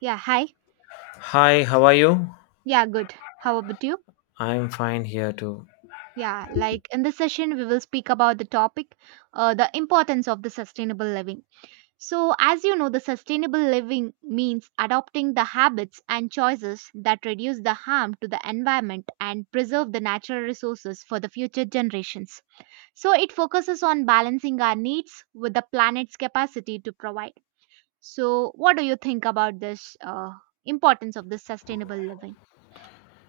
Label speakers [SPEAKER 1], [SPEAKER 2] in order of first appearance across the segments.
[SPEAKER 1] Yeah, hi.
[SPEAKER 2] Hi, how are you?
[SPEAKER 1] Yeah, good. How about you?
[SPEAKER 2] I'm fine here too.
[SPEAKER 1] Yeah, like in this session, we will speak about the topic, the importance of the sustainable living. So, as you know, the sustainable living means adopting the habits and choices that reduce the harm to the environment and preserve the natural resources for the future generations. So, it focuses on balancing our needs with the planet's capacity to provide. So, what do you think about this importance of this sustainable living?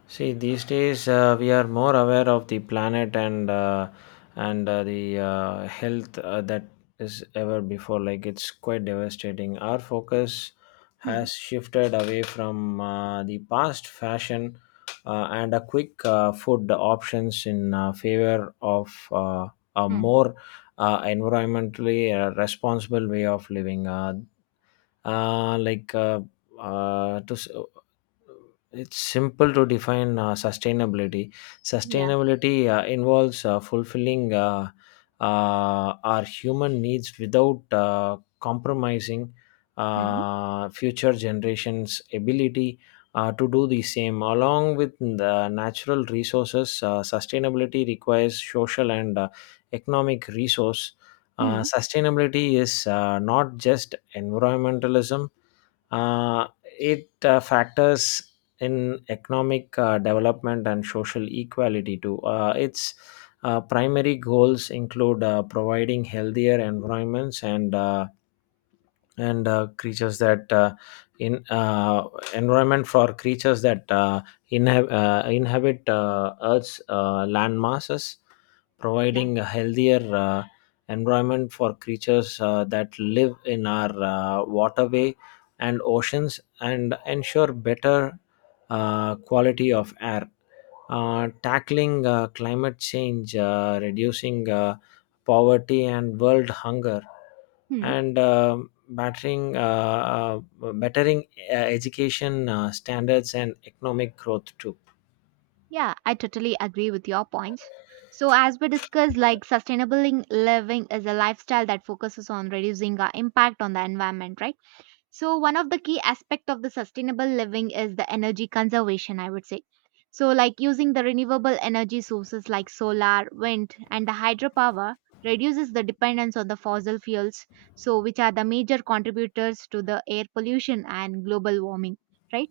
[SPEAKER 2] See, these days we are more aware of the planet and the health that is ever before. Like it's quite devastating. Our focus
[SPEAKER 1] Hmm.
[SPEAKER 2] has shifted away from the past fashion and a quick food options in favor of a
[SPEAKER 1] Hmm.
[SPEAKER 2] more environmentally responsible way of living. Uh, like uh, uh, to s- it's simple to define sustainability.
[SPEAKER 1] Yeah.
[SPEAKER 2] Sustainability involves fulfilling our human needs without compromising
[SPEAKER 1] Hmm.
[SPEAKER 2] future generations ability to do the same, along with the natural resources. Sustainability requires social and economic resource.
[SPEAKER 1] Hmm.
[SPEAKER 2] Sustainability is not just environmentalism. uh, it factors in economic development and social equality too. Its primary goals include providing healthier environments and creatures that in environment for creatures that inhabit Earth's land masses,
[SPEAKER 1] Yeah.
[SPEAKER 2] providing a healthier environment for creatures that live in our waterway and oceans, and ensure better quality of air, tackling climate change, reducing poverty and world hunger,
[SPEAKER 1] Hmm.
[SPEAKER 2] and bettering education standards and economic growth too.
[SPEAKER 1] Yeah, I totally agree with your points. So as we discussed, like sustainable living is a lifestyle that focuses on reducing our impact on the environment, right? So one of the key aspect of the sustainable living is the energy conservation, I would say. So like using the renewable energy sources like solar, wind and the hydropower reduces the dependence on the fossil fuels, so which are the major contributors to the air pollution and global warming, right?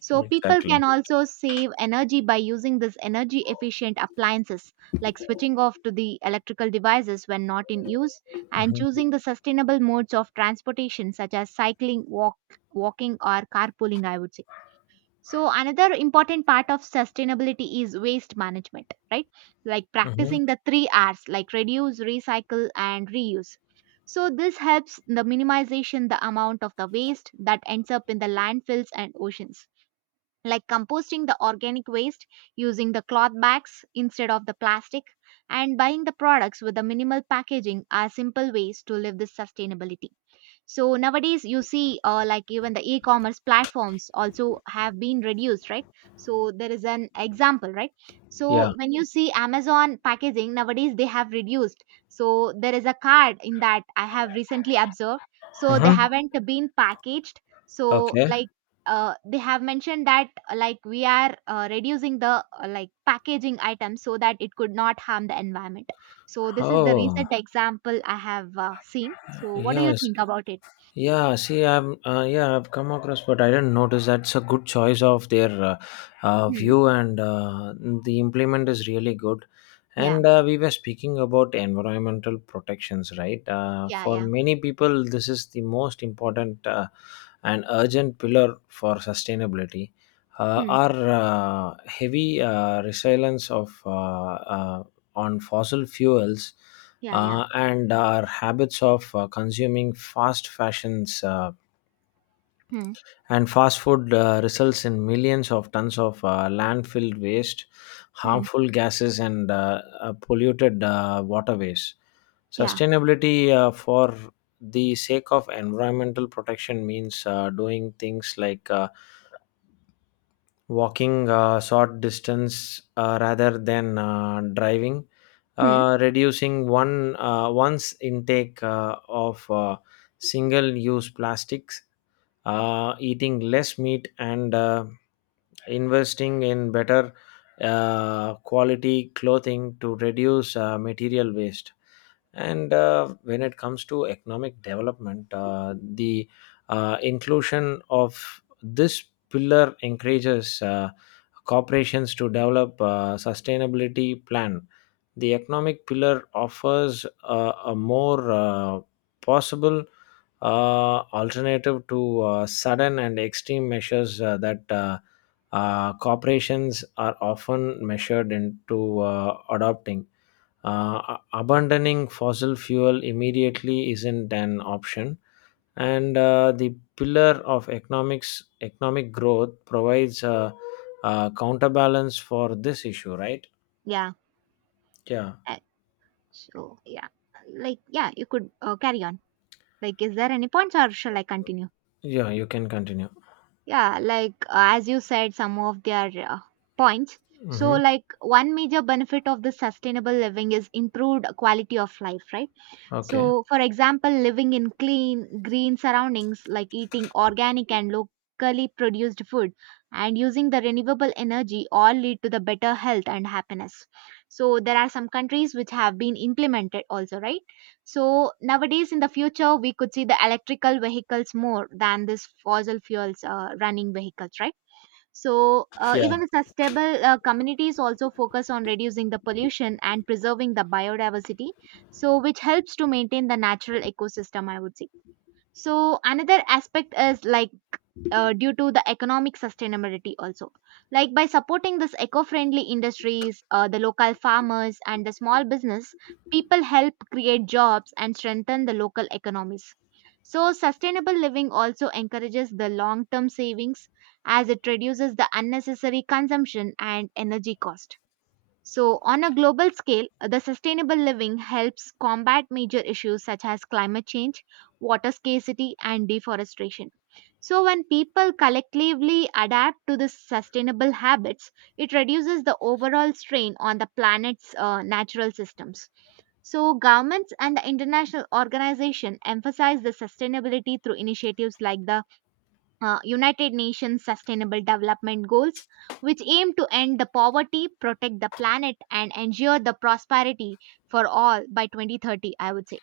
[SPEAKER 1] So people can
[SPEAKER 2] Exactly.
[SPEAKER 1] also save energy by using this energy efficient appliances like switching off to the electrical devices when not in use and
[SPEAKER 2] Hmm.
[SPEAKER 1] choosing the sustainable modes of transportation such as cycling, walking or carpooling, I would say. So another important part of sustainability is waste management, right? Like
[SPEAKER 2] Hmm.
[SPEAKER 1] practicing the three R's like reduce, recycle and reuse. So this helps the minimization the amount of the waste that ends up in the landfills and oceans like composting the organic waste, using the cloth bags instead of the plastic, and buying the products with the minimal packaging are simple ways to live this sustainability. So nowadays, you see, like even the e-commerce platforms also have been reduced, right? So there is an example, right?
[SPEAKER 2] Yeah.
[SPEAKER 1] So when you see Amazon packaging nowadays, they have reduced. So there is a card in that I have recently observed. So they
[SPEAKER 2] Hmm.
[SPEAKER 1] haven't been packaged. So
[SPEAKER 2] Okay.
[SPEAKER 1] like they have mentioned that like we are reducing the like packaging items so that it could not harm the environment. So this is the
[SPEAKER 2] Oh,
[SPEAKER 1] recent example I have seen. So what do you
[SPEAKER 2] yes.
[SPEAKER 1] think about it?
[SPEAKER 2] Yeah, see, I'm yeah, I've come across, but I didn't notice. That's a good choice of their
[SPEAKER 1] Mhm.
[SPEAKER 2] view, and the implement is really good.
[SPEAKER 1] Yeah.
[SPEAKER 2] And we were speaking about environmental protections, right?
[SPEAKER 1] Yeah,
[SPEAKER 2] For
[SPEAKER 1] yeah.
[SPEAKER 2] many people, this is the most important and urgent pillar for sustainability.
[SPEAKER 1] Hmm.
[SPEAKER 2] Our heavy resilience of on fossil fuels,
[SPEAKER 1] Yeah, yeah.
[SPEAKER 2] and our habits of consuming fast fashions
[SPEAKER 1] Hmm.
[SPEAKER 2] and fast food results in millions of tons of landfill waste,
[SPEAKER 1] Hmm.
[SPEAKER 2] harmful gases, and polluted waterways.
[SPEAKER 1] Yeah.
[SPEAKER 2] Sustainability for the sake of environmental protection means doing things like walking short distance rather than driving,
[SPEAKER 1] Hmm.
[SPEAKER 2] reducing one's intake of single use plastics, eating less meat, and investing in better quality clothing to reduce material waste. And when it comes to economic development, the inclusion of this pillar encourages corporations to develop a sustainability plan. The economic pillar offers a more possible alternative to sudden and extreme measures that corporations are often measured into adopting. Uh, Abandoning fossil fuel immediately isn't an option, and the pillar of economic growth provides a counterbalance for this issue, right?
[SPEAKER 1] Yeah.
[SPEAKER 2] Yeah,
[SPEAKER 1] Uh, so, yeah. Like, yeah, you could carry on. Like, is there any points or shall I continue?
[SPEAKER 2] yeah, you can continue.
[SPEAKER 1] Yeah, like, as you said, some of their points. So,
[SPEAKER 2] Hmm.
[SPEAKER 1] like, one major benefit of the sustainable living is improved quality of life, right?
[SPEAKER 2] Okay.
[SPEAKER 1] So, for example, living in clean, green surroundings, like eating organic and locally produced food, and using the renewable energy, all lead to the better health and happiness. So, there are some countries which have been implemented also, right? So, nowadays in the future, we could see the electrical vehicles more than this fossil fuels running vehicles, right? So,
[SPEAKER 2] Yeah.
[SPEAKER 1] even the sustainable communities also focus on reducing the pollution and preserving the biodiversity, so which helps to maintain the natural ecosystem, I would say. So, another aspect is like due to the economic sustainability also like by supporting this eco-friendly industries the local farmers and the small business people help create jobs and strengthen the local economies so sustainable living also encourages the long-term savings as it reduces the unnecessary consumption and energy cost so, on a global scale, the sustainable living helps combat major issues such as climate change, water scarcity, and deforestation. So, when people collectively adapt to the sustainable habits, it reduces the overall strain on the planet's natural systems. So, governments and the international organization emphasize the sustainability through initiatives like the United Nations Sustainable Development Goals, which aim to end the poverty, protect the planet, and ensure the prosperity for all by 2030, I would say.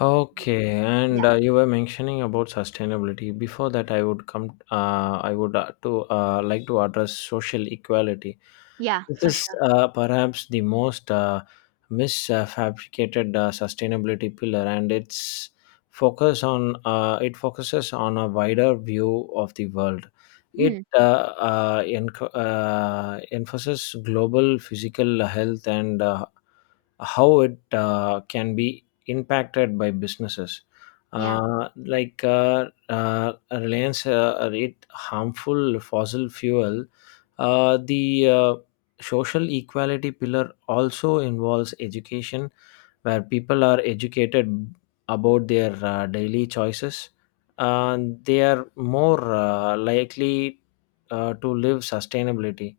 [SPEAKER 2] Okay, and
[SPEAKER 1] Yeah,
[SPEAKER 2] you were mentioning about sustainability. Before that, I would come. I would to like to address social equality.
[SPEAKER 1] yeah,
[SPEAKER 2] This
[SPEAKER 1] for
[SPEAKER 2] is
[SPEAKER 1] sure.
[SPEAKER 2] perhaps the most misfabricated sustainability pillar, and its focus on it focuses on a wider view of the world.
[SPEAKER 1] Hmm.
[SPEAKER 2] It emphasizes global physical health and how it can be impacted by businesses,
[SPEAKER 1] Yeah.
[SPEAKER 2] uh, like reliance rate harmful fossil fuel. The social equality pillar also involves education, where people are educated about their daily choices, and they are more likely to live sustainability.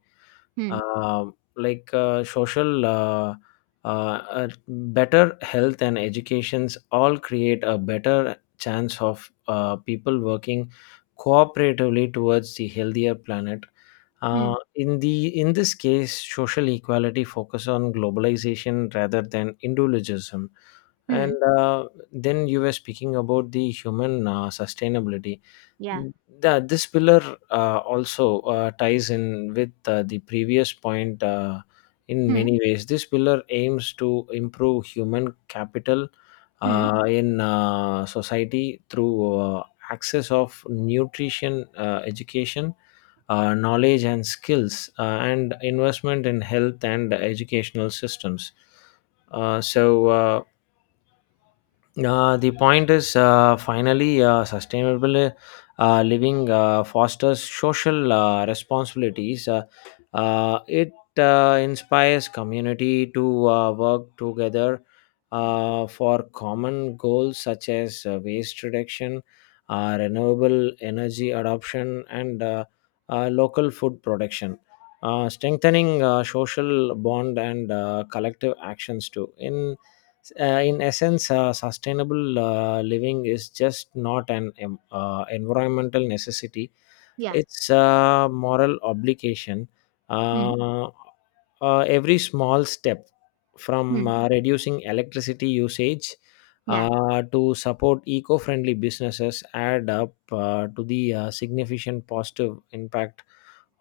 [SPEAKER 1] Hmm.
[SPEAKER 2] Like social better health and educations all create a better chance of people working cooperatively towards the healthier planet.
[SPEAKER 1] Hmm.
[SPEAKER 2] In this case, social equality focus on globalization rather than individualism.
[SPEAKER 1] Hmm.
[SPEAKER 2] And uh, then you were speaking about the human sustainability.
[SPEAKER 1] Yeah.
[SPEAKER 2] Yeah, this pillar also ties in with the previous point in
[SPEAKER 1] Hmm.
[SPEAKER 2] many ways. This pillar aims to improve human capital
[SPEAKER 1] Hmm.
[SPEAKER 2] in society through access of nutrition, education, knowledge, and skills, and investment in health and educational systems. So, the point is finally sustainable living fosters social responsibilities. It inspires community to work together
[SPEAKER 1] Hmm.
[SPEAKER 2] for common goals such as waste reduction, renewable energy adoption, and local food production. Strengthening social bond and collective actions too. In essence, sustainable living is just not an environmental necessity,
[SPEAKER 1] Yeah.
[SPEAKER 2] it's a moral obligation.
[SPEAKER 1] Hmm.
[SPEAKER 2] Uh, every small step from
[SPEAKER 1] Hmm.
[SPEAKER 2] reducing electricity usage
[SPEAKER 1] Yeah.
[SPEAKER 2] to support eco friendly businesses add up to the significant positive impact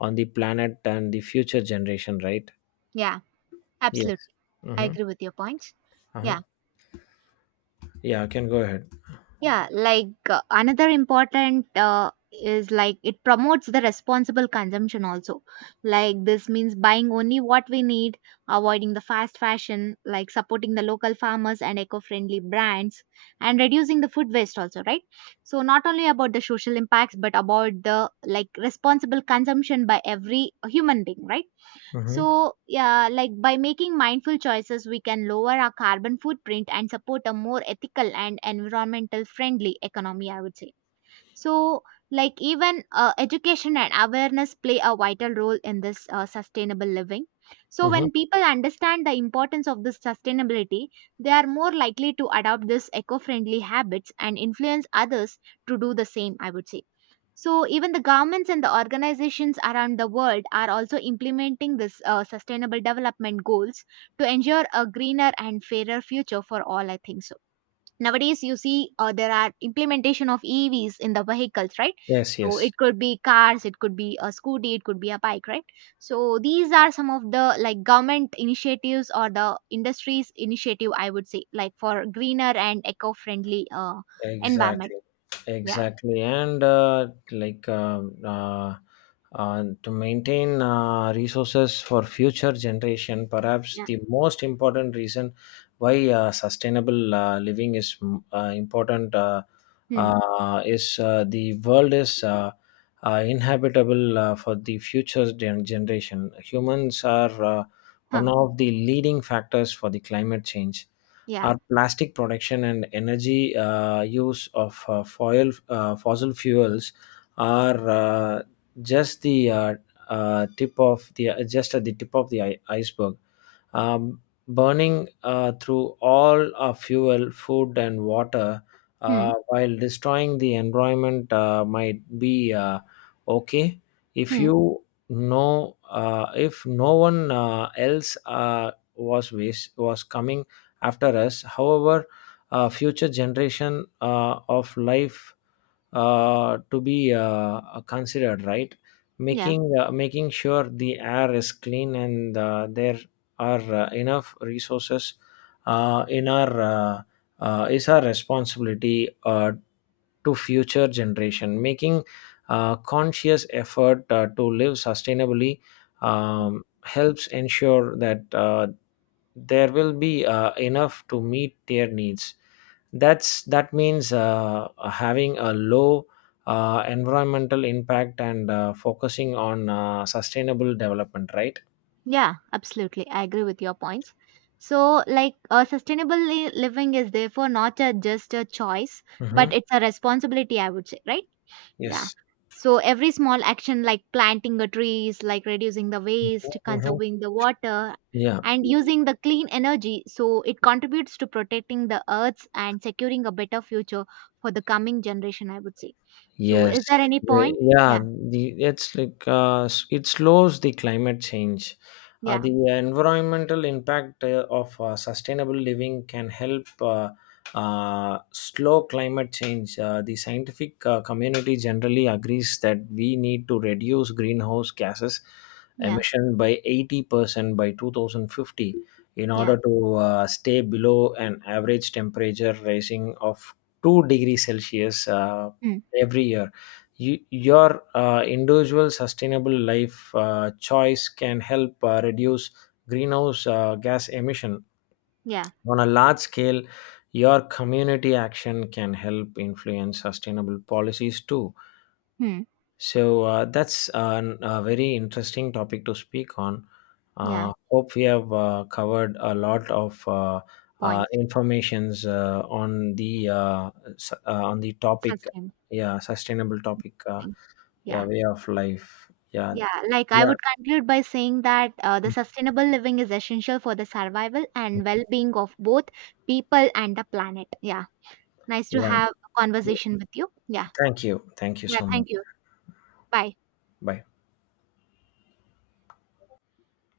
[SPEAKER 2] on the planet and the future generation, right?
[SPEAKER 1] Yeah.
[SPEAKER 2] Yes.
[SPEAKER 1] Absolutely. I
[SPEAKER 2] Mm-hmm.
[SPEAKER 1] agree with your points.
[SPEAKER 2] Uh-huh.
[SPEAKER 1] Yeah.
[SPEAKER 2] Yeah, can go ahead.
[SPEAKER 1] Yeah, like another important is like it promotes the responsible consumption also. Like this means buying only what we need, avoiding the fast fashion, like supporting the local farmers and eco-friendly brands, and reducing the food waste also, right? So not only about the social impacts, but about the like responsible consumption by every human being, right?
[SPEAKER 2] Mm-hmm.
[SPEAKER 1] So, yeah, like by making mindful choices, we can lower our carbon footprint and support a more ethical and environmental friendly economy, I would say. So, like even education and awareness play a vital role in this sustainable living. So, when
[SPEAKER 2] Mm-hmm.
[SPEAKER 1] people understand the importance of this sustainability, they are more likely to adopt this eco friendly habits and influence others to do the same, I would say. So even the governments and the organizations around the world are also implementing this sustainable development goals to ensure a greener and fairer future for all. I think so. Nowadays, you see there are implementation of EVs in the vehicles, right?
[SPEAKER 2] Yes,
[SPEAKER 1] So
[SPEAKER 2] yes,
[SPEAKER 1] it could be cars, it could be a scooty, it could be a bike, right? So these are some of the like government initiatives or the industries initiative, I would say, like for greener and eco-friendly environment.
[SPEAKER 2] exactly,
[SPEAKER 1] Yeah,
[SPEAKER 2] exactly, and like, to maintain resources for future generation, perhaps
[SPEAKER 1] yeah,
[SPEAKER 2] the most important reason why sustainable living is important.
[SPEAKER 1] hmm.
[SPEAKER 2] Is The world is inhabitable for the future generation. Humans are one
[SPEAKER 1] Huh.
[SPEAKER 2] of the leading factors for the climate change.
[SPEAKER 1] Yeah.
[SPEAKER 2] Our plastic production and energy use of fossil fuels are just the tip of the just at the tip of the iceberg. um, Burning through all our fuel, food, and water,
[SPEAKER 1] Hmm.
[SPEAKER 2] while destroying the environment might be okay, if
[SPEAKER 1] Hmm.
[SPEAKER 2] you know if no one else was coming after us. However, future generation of life to be considered, right?
[SPEAKER 1] Yeah.
[SPEAKER 2] Making sure the air is clean, and their are enough resources in our is our responsibility to future generation, making conscious effort to live sustainably,
[SPEAKER 1] Hmm.
[SPEAKER 2] helps ensure that there will be enough to meet their needs. That means having a low environmental impact and focusing on sustainable development, right?
[SPEAKER 1] Yeah. Absolutely. I agree with your points. So, like, living is therefore not a, just a choice, but
[SPEAKER 2] Hmm.
[SPEAKER 1] it's a responsibility, I would say, right? Yeah.
[SPEAKER 2] Yes.
[SPEAKER 1] So, every small action like planting the trees, like reducing the
[SPEAKER 2] Mhm,
[SPEAKER 1] waste,
[SPEAKER 2] mhm.
[SPEAKER 1] conserving the water,
[SPEAKER 2] Yeah.
[SPEAKER 1] and using the clean energy, so it contributes to protecting the earth and securing a better future for the coming generation, I would say. So,
[SPEAKER 2] Yes,
[SPEAKER 1] is there any point?
[SPEAKER 2] yeah,
[SPEAKER 1] Yeah.
[SPEAKER 2] the it's like s- it slows the climate change.
[SPEAKER 1] Yeah.
[SPEAKER 2] The environmental impact of sustainable living can help slow climate change. The scientific community generally agrees that we need to reduce greenhouse gases
[SPEAKER 1] Yeah.
[SPEAKER 2] emission by 80% by 2050 in
[SPEAKER 1] Yeah.
[SPEAKER 2] order to stay below an average temperature rising of 2 degrees Celsius.
[SPEAKER 1] Hmm.
[SPEAKER 2] Every year. Your individual sustainable life choice can help reduce greenhouse gas emission
[SPEAKER 1] Yeah.
[SPEAKER 2] on a large scale. Your community action can help influence sustainable policies too.
[SPEAKER 1] Hmm.
[SPEAKER 2] So that's a very interesting topic to speak on.
[SPEAKER 1] Yeah.
[SPEAKER 2] Hope we have covered a lot of
[SPEAKER 1] Points.
[SPEAKER 2] informations on the topic,
[SPEAKER 1] Sustainable
[SPEAKER 2] yeah, sustainable topic.
[SPEAKER 1] living.
[SPEAKER 2] Yeah,
[SPEAKER 1] Yeah.
[SPEAKER 2] way of life. Yeah,
[SPEAKER 1] Yeah. Like I
[SPEAKER 2] yeah,
[SPEAKER 1] would conclude by saying that the sustainable living is essential for the survival and well being of both people and the planet. Yeah. Nice to
[SPEAKER 2] yeah,
[SPEAKER 1] have a conversation with you. Yeah.
[SPEAKER 2] thank you, thank you
[SPEAKER 1] Yeah.
[SPEAKER 2] so much.
[SPEAKER 1] Thank you. Bye.
[SPEAKER 2] Bye.